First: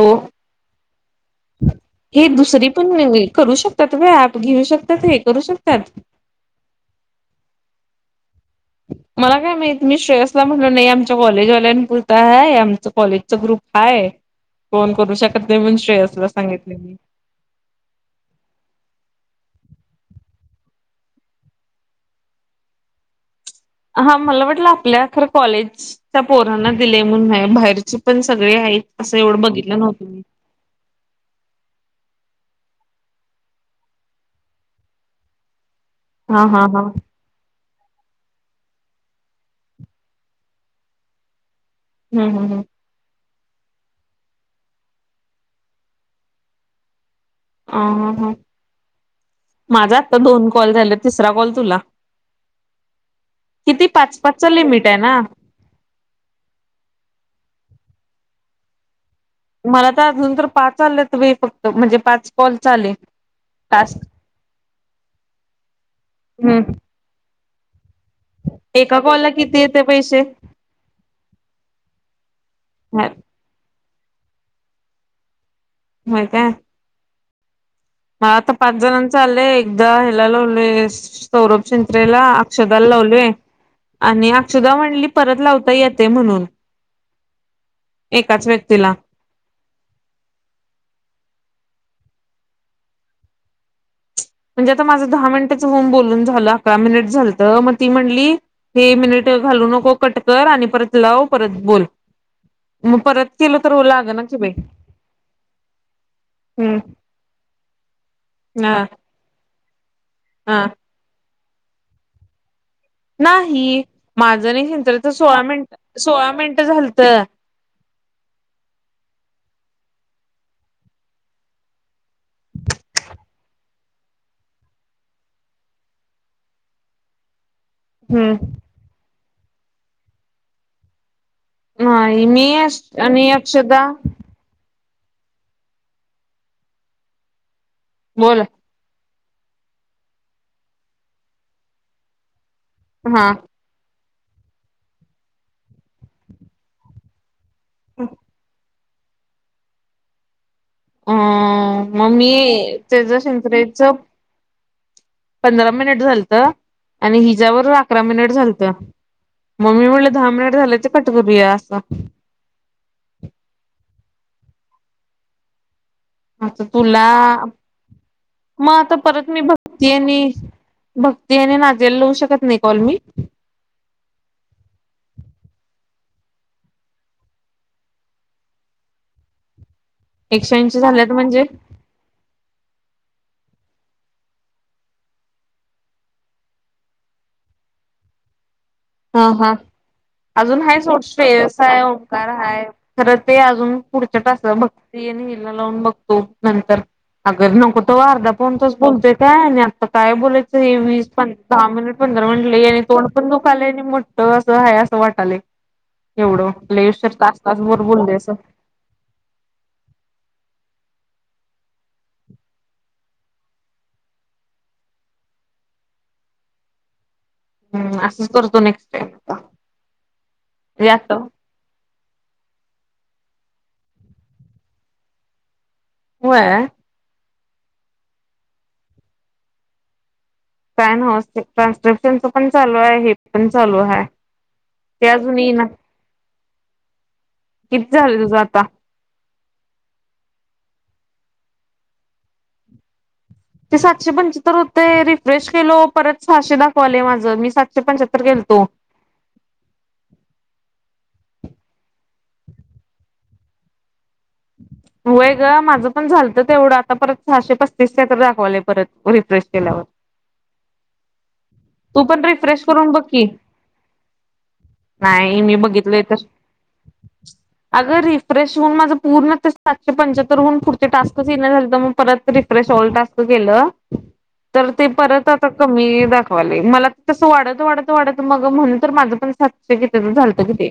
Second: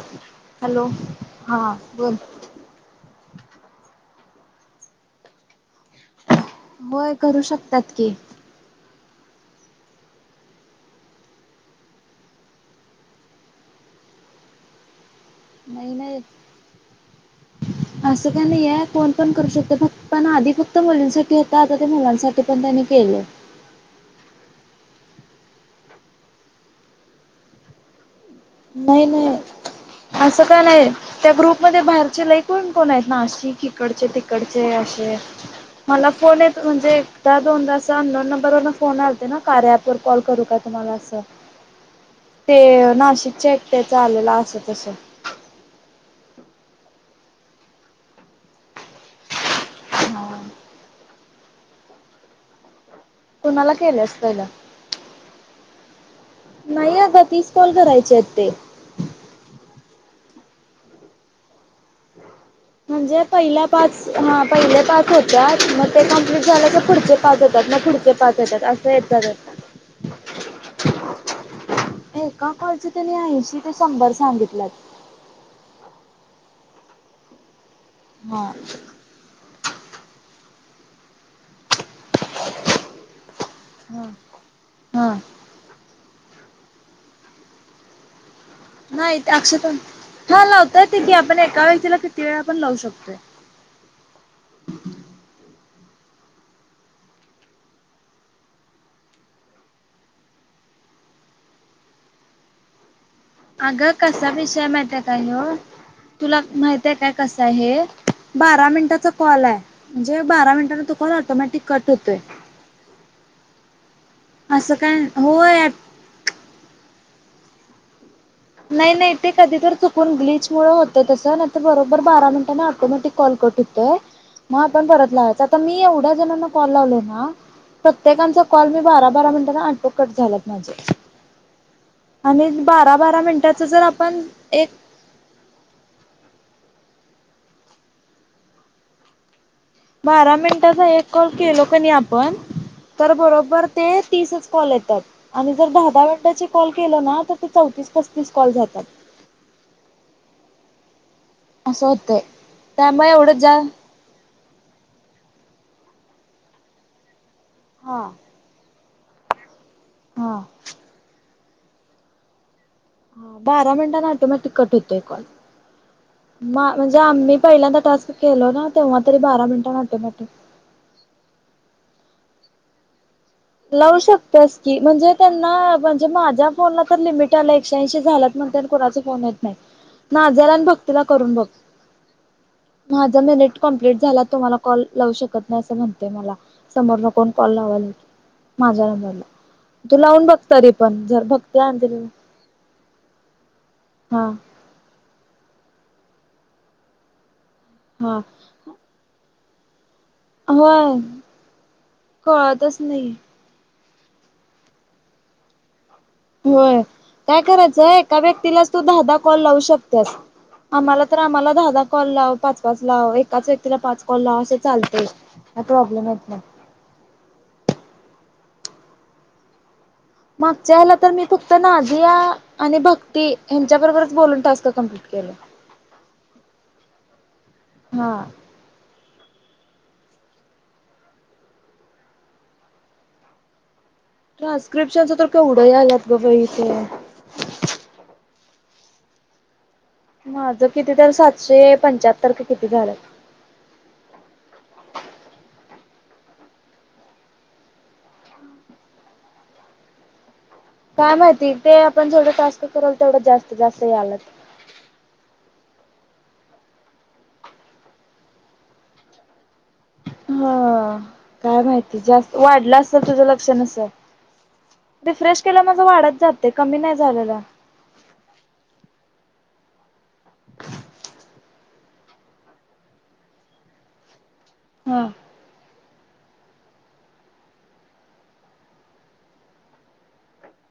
हो हॅलो हा बोल हे दुसरी पण करू शकतात व्या घेऊ शकतात हे करू शकतात होय करू शकतात की मला काय माहिती, मी श्रेयसला म्हटल नाही आमच्या कॉलेजवाल्यांनी पुरत आहे, आमचं कॉलेजचा ग्रुप हाय, कोन करू शकत नाही म्हनून श्रेयसला सांगितले असं काही नाही आहे, कोण पण करू शकत, फक्त पण आधी फक्त मुलींसाठी होत, आता ते मुलांसाठी पण त्यांनी केलंय हा, मला वाटलं आपल्या खर कॉलेजच्या पोरांना दिले, म्हण बाहेरचे पण सगळे आहेत, असं एवढं बघितलं नव्हतं तं का नाही त्या ग्रुप मध्ये बाहेरचे लई कोण कोण आहेत नाशिक अशी इकडचे तिकडचे असे मला फोन हा येत हा हा म्हणजे एकदा दोनदा अंनौन नंबरवर फोन आलते ना कार्या ऍप वर कॉल करू का तुम्हाला असं हम्म हम्म ते हम्म नाशिकच्या एकट्याच आलेलं असं, तसं हां, हां, हां माझा आत्ता हा दोन कॉल झालेत तिसरा कॉल तुला कुणाला किती? केल्यास पाच पहिला पाचच लिमिट आहे ना नाही अग तीस कॉल करायचेत आहेत ते मला तर अजून तर पाच आलेत बई फक्त, म्हणजे पाच कॉल आले. म्हणजे पहिल्या टास्क पाच हा पहिले पाच होत्या मग ते कमप्लीट झाल्या हम्म तर पुढचे पाच होतात पुढचे पाच येतात असं एका येत कॉलला जातात किती येते पैसे एका कॉलच त्यांनी ऐंशी ते शंभर सांगितलंत माहितीय हा आता पाच जणांचं आलंय एकदा हला लावलोय सौरभ चिच्रेला अक्षदाला लावलय हा आणि अक्षदा म्हणली हा परत लावता येतय म्हणून एकाच व्यक्ती नाही ते अक्षतः हा लावता येतंय की आपण एका व्यक्तीला किती वेळा आपण लावू शकतोय म्हणजे आता माझं दहा मिनिटेच होऊन बोलून झालंतं आता अकरा मिनिट झालत मग ती म्हणली हे मिनिट घालू नको कट कर आणि परत लाव परत बोल मग परत केलं तर अगं लाग ना कसा की बाई विषय माहिती आहे का ह्यो तुला हम्म माहित आहे काय कस आहे हे बारा ह मिनटाच कॉल आहे म्हणजे बारा ह मिनिटांने तू कॉल ऑटोमॅटिक कट होतोय नाही माझं आणि असं चिंक्रे काय तर सोळा होय मिनिट सोळा मिनिट झालत नाही, नाही ते कधी तर चुकून ब्लीच मुळ होतं तसं नाही बरोबर बारा मिनटांने ऑटोमॅटिक कॉल कट हो आपण परत लावायचं आता मी एवढ्या जणांना कॉल लावलो ना प्रत्येकांच हम्म कॉल मी बारा, बारा मिनटांना ऍटो कट झाला माझे नाही आणि मी अस बारा बारा मिनटाचं जर आपण एक बोला. बारा मिनिटाचा एक कॉल केलो कणी आपण तर हा बरोबर. ते तीसच कॉल येतात आणि जर दहा दहा मिनटाची कॉल केलं ना तर. ते चौतीस पस्तीस कॉल जातात. ह असं मग होतंय मी त्यामुळे तेच एवढं जा शंकरेच. पंधरा मिनिट झालत आणि हिच्यावर अकरा हा मिनिट झालत. मग मी म्हणलं दहा हा मिनिट झालेच कट करूया अस. हा बारा मिनिटांना ऑटोमॅटिक कट होतोय कॉल. आता बा म्हणजे तुला आम्ही पहिल्यांदा टास्क केलो ना मग आता तेव्हा तरी परत मी बारा मिनीटांनी भक्ती ऍटोमॅटिक. आणि भक्ती आणि नाजी याला लावू शकत नाही कॉल मी. लावू शकतेस की म्हणजे त्यांना म्हणजे माझ्या फोनला तर लिमिट आलं एकश्याऐंशी झाल्यात. म्हणत्यात कोुणाचा फोन येत नाही नाजला एकशे आणि ऐंशी भक्ती ला झाल्यात करून म्हणजे बघ. माझं मेनेट कंप्लीट झाला तु म्हाला कॉल लावू शकत नाही असं म्हणतय मला असं. समोर नकोन कॉल लावाल की. माझ्या नंतर. हा हा, अजून हाय सोड जर श्रेयश भक्ती आहे अंजली ओंकार आहे खरं ते अजून पुढच्या हा तासला बघ. ती हिला लावून बघतो नंतर अग नको तवा हा अर्धा पोण तास बोलतय काय आणि आ''--'' काय बोयचं हे होय वीस दहा मिनिट पंधरा मिनिट लई कळतच आणि तोड नाही. पण दू ''--'' खले आणि मोठ असं आहे असं वाटले. एवढ होय लई उशीर तास काय तास भर करायचंय बोलले एका असं. व्यक्तीलाच तू दहादा कॉल लावू शकतेस. आम्हाला तर आम्हाला दहा दहा कॉल लाव पाच पाच लाव एकाच व्यक्तीला पाच कॉल लाव असे चालतेय. आता प्रॉब्लेम येत नाही. हम्म असंच करतो नेक्स्ट टाइम ला. मागच्या याला तर मी को ''--'' तर नाजी या आणि भक्ती यांयांच्या बरोबरच बोलून टास्क कम्प्लीट केलं. होय. हा, काय नवचं ते ट्रान्स्क्रिप्शनच पण चालू आहे हे पण चालू आहे. ट्रान्स्क्रिप्शनच तर केवढे आल्यात ग बाई ते. किती झालंय तुझं आता. माझं किती तर सातशे पंच्याहत्तर क किती झालं. ते सातशे पंच्याहत्तर होते रिफ्रेश केलो परत सहाशे दाखवाले माझं मी सातशे पंच्याहत्तर केलतो. काय माहिती ते आपण जेवढं टास्क करवल तेवढं जास्त जास्त यायल लागत. [inaudible] होय ग माझं पण झालतं तेवढं आता परत सहाशे पस्तीस काय तर दाखवालेय परत रिफ्रेश केल्यावर. ह काय माहिती तू पण जास्त रिफ्रेश वाढलं करून बघ असेल तुझं की लक्षण असल. नाही रिफ्रेश मी केला माझ बघितलंय वाढत तर जाते कमी नाही झालेला. अगं रिफ्रेश होऊन माझं पूर्ण ते सातशे पंच्याहत्तर होऊन पुढ टास्कच ये नाही झालतं मग. परत रि्रेश ऑल टास्क केलं तर ते हा. परत. कमी दाखवाले मला तसं वाढत वाढत वाढत मग म्हण तर माझं पण सातशे किती झालतं कितीे.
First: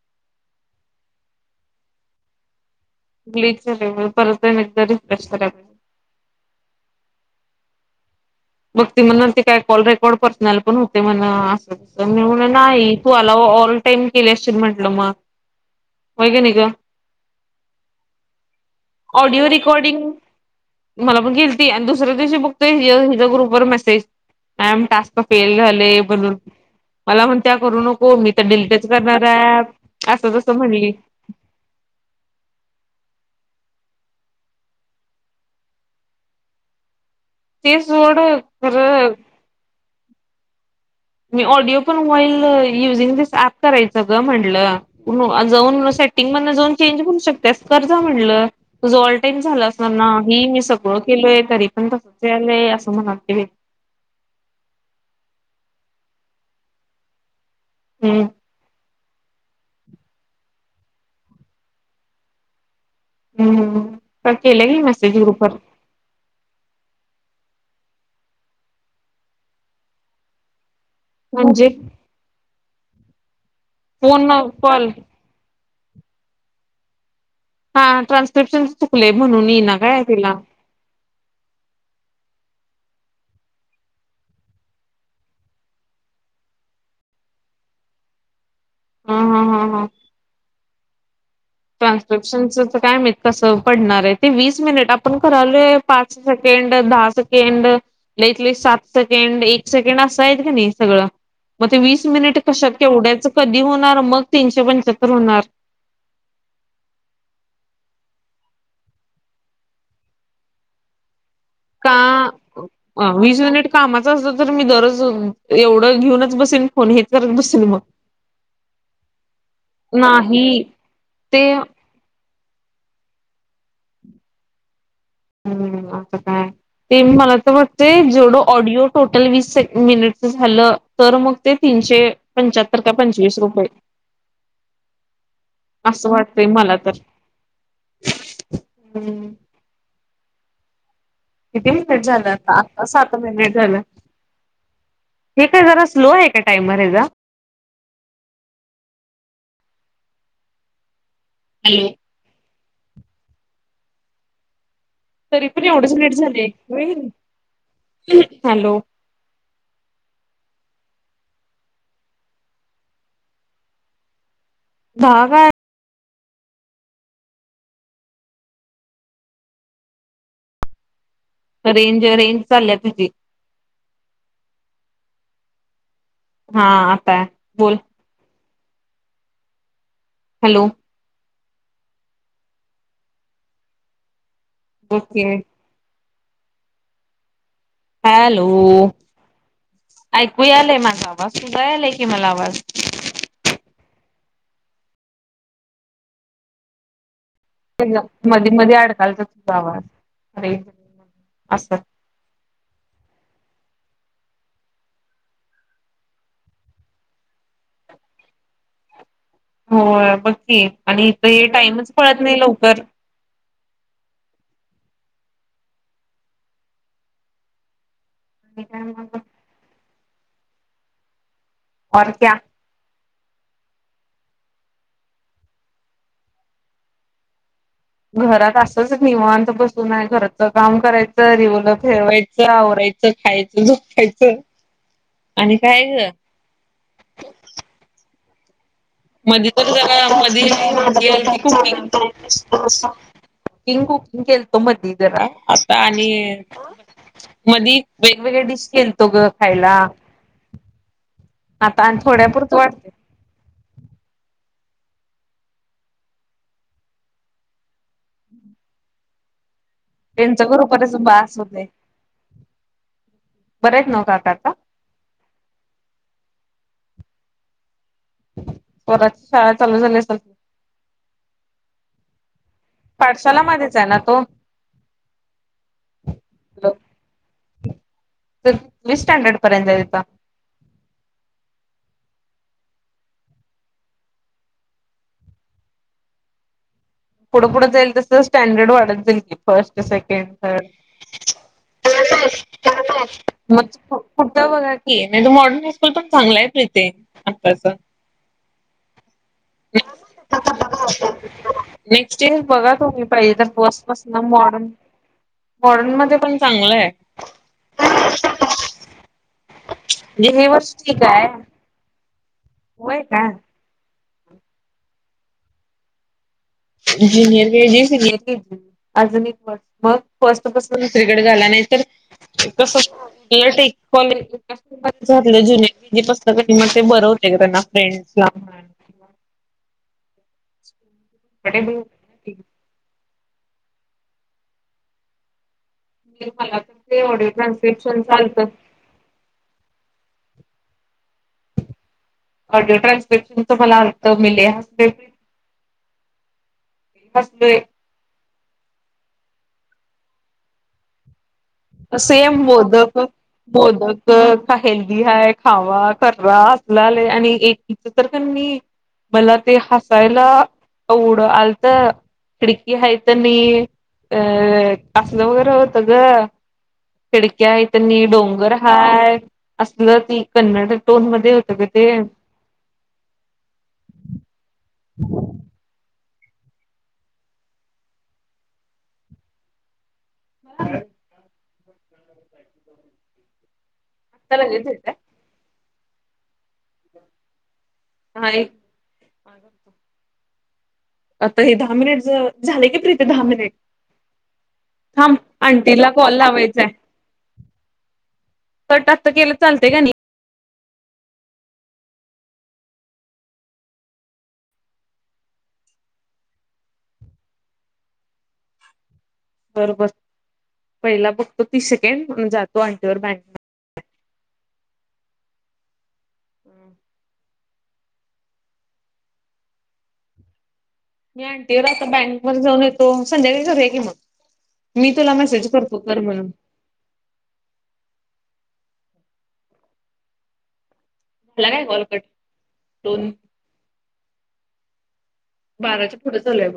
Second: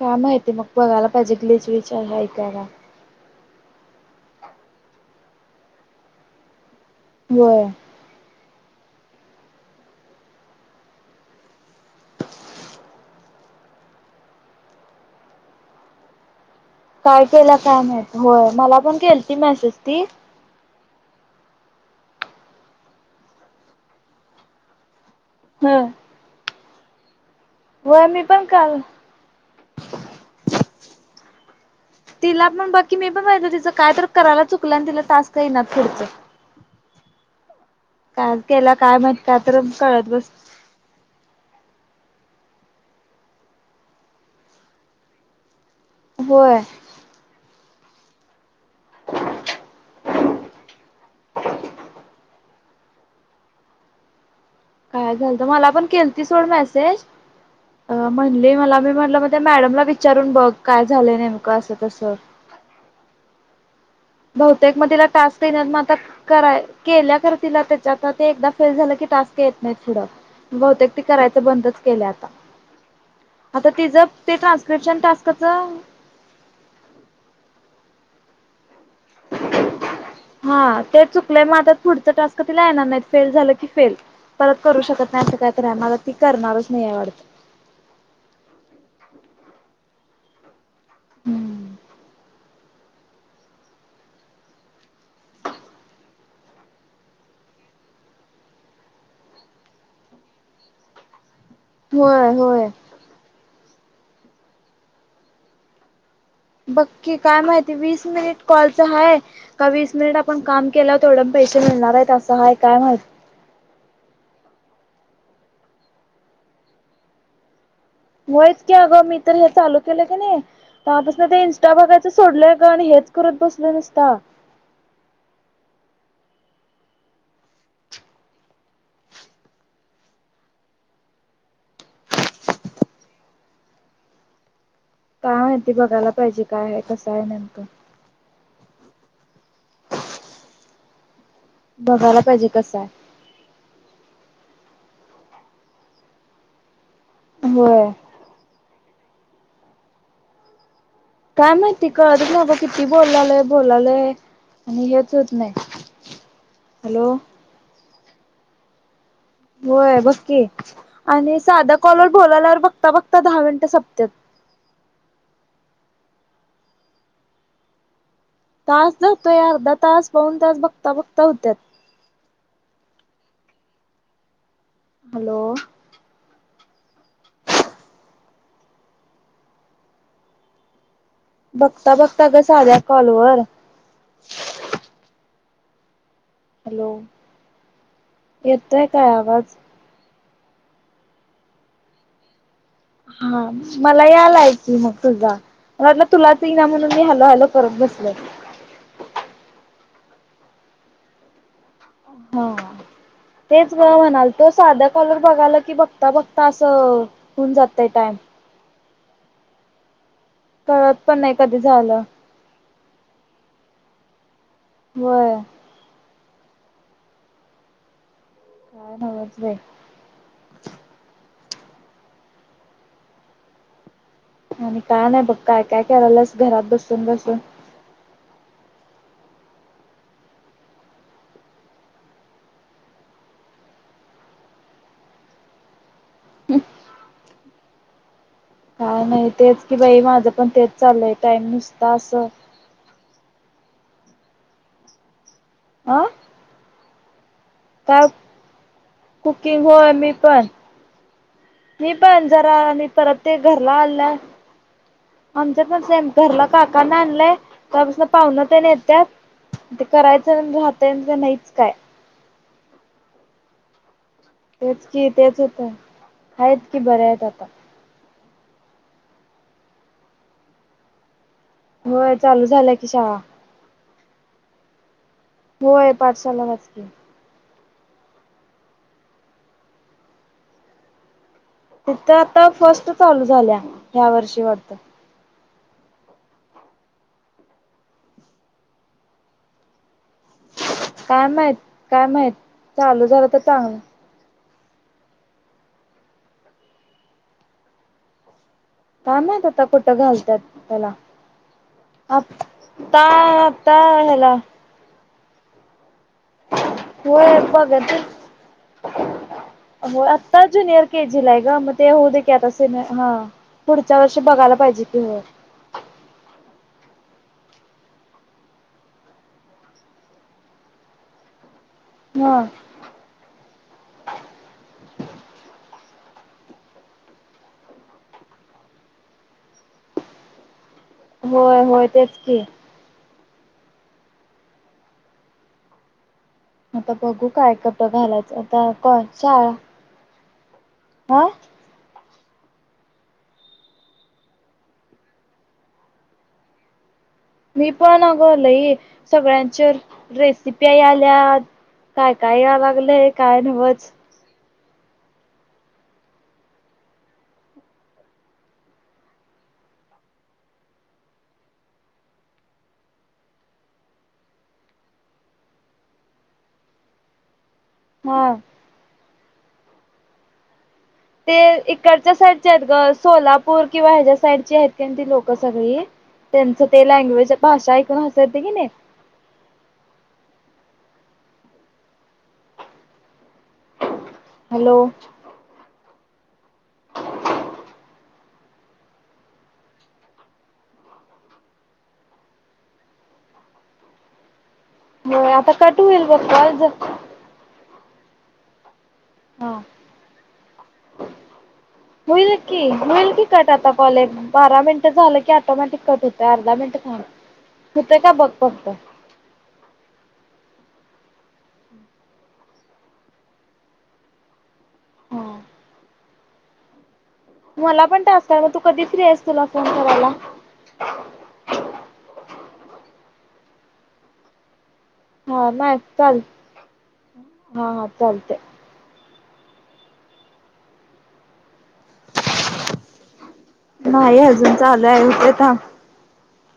का माहितय मग बघाला पाहिजे गलेच विचार आहे का त्याला. क्लिक झालाय ना परत एकदा रिफ्रेश करेल. होय. मग ती म्हणालती, काय कॉल रेकॉर्ड पर्सनल पण होतय म्हण, असं -तसं म्हणालती, मी म्हटलं नाही तू आलाऊ ऑल टाईम केले अशील म्हटल मग, होय की नाही गं काय केल्या काय माहित? होय मला पण केलती ऑडिओ मेसेज ती. रेकॉर्डिंग मला पण केलती आणि दुसऱ्या दिवशी बघतोय हिच्या हिचा ग्रुपवर message I am task fail हं. झाले म्हणून, मला म्हणत्या करू होय नको मी पण तर काल डिलटच करणार आहे ऍप. असं तसं म्हणली. तिला पण बघ की, मी पण बघीतल तिचं काय तर करायला चुकलं आणि तिला टास्क येईना पुढचं. ते सोड काय केल्या काय खरं माहित, काय तर कळत बस मी ऑडिओ पण व्हाईल युजिंग धीस ॲप करायच ग म्हटलं जाऊन सेटिंग मधनं होय. जाऊन चेंज करु शकत्यास, कर जा म्हटलं. तुझं ऑल टाईम झाला असणार, नाही मी सगळं केलोय तरी पण तसंच यालंय असं म्हणालती बाई. काय झाल तर, मला पण केलती सोड मेसेज हम्म म्हणली मला मी म्हटलं त्या मॅडमला विचारून बघ, काय झालंय नेमकं? असं तसं. हम्म्म बहुतेक मग तीला येईनात म आत् ता कराय केल्या खरं, तिला त्याच्या आता ते एकदा फेल झालं की टास्क येत नाही पुढं. बहुतेक ती करायचं म्हणजे बंदच केल्या आता. आता तिचं फोन ते कॉल ट्रान्स्क्रिप्शन टास्कच हा ट्रान्स्क्रिप्शन चुकलेय म्हणून येईना काय तिला? हा ते चुकलंय मग आाता ते पुढच टास्क तिला येणार नाहीत, फेल झालं की फेल. परत करू शकत नाही, असं कायतरी आहे वाटतं, मग आता ती करणारच नाही वाटतं. ह हा हा हा हम्म ट्रान्सक्रिप्शन काय माहित कसं पडणार आहे ते, वीस मिनिट आपण करायलोय पाच सेकंड, दहा सेकेंड लईत लई सात सेकंड, एक सेकंड असं आहे का नाही सगळं. म ते वीस होय मिनिट होय कशात केवढ्यायचं कधी होणार मग तीनशे पंच्याहत्तर होणार बघ की काय माहिती, वीस मिनिट कॉलच आहे का वीस मिनिट आपण काम केलाव तेवडं पैसे मिळणार आहेत का असं आहे काय माहित? वीस मिनिट कामाच असत तर मी दररोज एवढं घेऊनच बसेन, फोन हेच करत बसेल मग. होयच की अगं, मी तर हे चालू केलंय की नाही तवापासनं ते इनस्टा बघा यचं सोडलोय अगं आणि हेच करत बसले नुसता. हम्म आता काय? ते मला तर वाटतय, जेवढं ऑडिओ टोटल वीस सेक् मिनिटच झालं. तर मग ते तीनशे पंचाहत्तर का, पंचवीस रुपये. काय आहे ते असं बघायला पाहिजे, वाटतंय काय मला आहे तर कसं आहे नेमकं? हम्म किती मिनिट बघायला झालं पाहिजे आता, कसं आता आहे. सात मिनिट झालं, हे काय जरा स्लो आहे का टाइमर हेचा? होय काय माहिती हॅलो कळतच नाही अगं, किती बोलालय बोलालय आणि हेच होत तरी नाही पण एवढंच लेट झाले व्हय, हॅलो हॅलो होय बघ की, आणि साध्या कॉलवर बोलाल्यावर बघता बघता दहा मिनिटं सपत्यात. दहा काय तास जतोय, अर्धा तास, पाऊन तास बघता बघता होत्यात. रेंज रेंज चाल्या तुझी. हॅलो! हा आत हाय बोल. हॅलो! बघता बघता गं साध्या कॉलवर ओके. हॅलो! हॅलो! येतोय काय आवाज? ऐकू यालय माझा आवाज, तुझा यालाय की मला आवाज. हा मला यालाय की मग तुझा मला वाटलं तुलाच ईना म्हणून मी हॅलो हॅलो करत [unintelligible] बसले. मधी मध्ये आडकालता तुझा आवाज रेज [unintelligible] आस. हा. तेच गं म्हणालतो साध्या कॉल वर बघाल की बघता बघता आसं हुन जातय टाइम. होय बघ की कळत आणि पण इथ नाही हे कधी टाइमच झालं. पळत नाही लवकर. व्हय. काय नव्हचं बाई. और क्या? आणि काय नाही बघ काय काय कराल्यास घरात बसून बसून? घरात असंच निवांत बसून हाय घरचं काम करायचं, रिवुला खेळवायचं, आवराय चं, खायचं, झोपायचं आणि काय गं? काय नाही मधी तेच तर की जरा बाई माझं पण तेच मधी चाललंय टाइम नुसता [inaudible] असं ढोसा किंग कुकिंग केलतो मधी जरा आस अं आणि मधी काय वेगवेगळे डिश केलतो गं कुकिंग खायला. होय मी पण आता मी आणि पण थोड्यापुरत जरा आणि वाटते परत ते घरला आला आमच्यात पण सेम घरला काकाना आणलंय तव्हापासन पाहुनतेन येत्यात ते त्यांचं करायचं राहतंय बरोबरच आणि ते बास नाहीच होतय काय बरे आहेत नव्ह काका आता? तेच कि तेच होत आहेत कि बरे आहेत आता. स्वरांची शाळा चालू झाली आसलं की? व्हय चालू झालंय पाठशालामध्येच आहे ना तो? होय पाठशाळालाच की. [unintelligible] स्टँडर्ड पर्यंत आहे आता? तिथं आता फर्स्ट चालू झाल्या ह्या वर्षी वाटत. पुढं पुढं जाईल तसं स्टँडर्ड वाढत जाईल की फर्स्ट, सेकंड. थर्ड काय माहीत काय माहीत चालू झाल तर चांगलं. पुढच बघा की नाही त मॉडर्न हायस्कूल पण चांगलहाय प्रिते आताचं. का माहीत आता कुठं घालत्यात त्याला. तेच बघा तुम्ही आता पाहिजे तर आता फस्टपासन ह्याला मॉडन मॉडन मध्ये पण चांगलं आहे होय बघते. होय म्हणजे आता हे वर्ष ज्युनियर ठीक के आहे जीला हाय ग म ते होऊदे की आता सिनि होय हा काय पुढच्या वर्षी बघायला पाहिजे की हो. Junior K G, senior K G, आजून एक वर्ष मग फस्टपसून दुसरीकडे घाला नाही तर हा कसं उलट [unintelligible] घातलं ज्युनियर के जी पासन कणी म ते बर होतय गं त्यांना फ्रेंडसला म्हणा अच्छ होय होय तेच की फ फ आता बघू काय कटं घालायचं आता कय ळा हा ऑडिओ ट्रान्स्प्रिपशनचा मला अर्थ मिलेल ह ते सु मी पण अगो लई सगळ्यांचे रेसिपी आल्या काय सेम काय या मोदक लागलंय काय नवच मोदक हेल्दी हाय खावा खरा असलं आलंय आणि एकीच तर पण नाही मला ते हसायला आवडं आलत खिडकी हाय तरनी अ असलं वगैरे होत ग खिडक्या आहे त्यांनी हा डोंगर हाय असलं ती कन्नड टोन मध्ये होत ग ते इकडच्या आहेत साईडचे ग सोलापूर किंवा ह्याच्या्या साईडची आहेत का ती लोकं सगळी त्यांचं ते लँग्वेज भाषा ऐकून हाय की नाही आता हॅलो लागेेतेत हा एक ह का आता हे दहा मिनिट झाले की प्रि ते दहा मिनिट थांब होय आता कट आंटीला होईल कॉल बघ लावायचाय त टासत केलं हा चालतय का नाही होईल की होईल की कट आता कॉले बारा मिनट झालं की ऑटोमॅटिक कट होतंय अर्धा मिनिट झालं होतं का बघ बघत बर ब पहिला बघतो तीस सेकंडण जातो आंटीवर बँड हा मला पण तास का मग तू कधी फ्री आहेस तुला फोन करायला मी आणंटीवर आता बँक व जाऊन येतो संध्याकाळी करूया की मग मी तुला हा मेसेज नाही करतो कर चाल म्हणून हा हा चालते झाला काय कॉलकट दोन नाही अजून चालय उ बाराच्या पुढे चालूय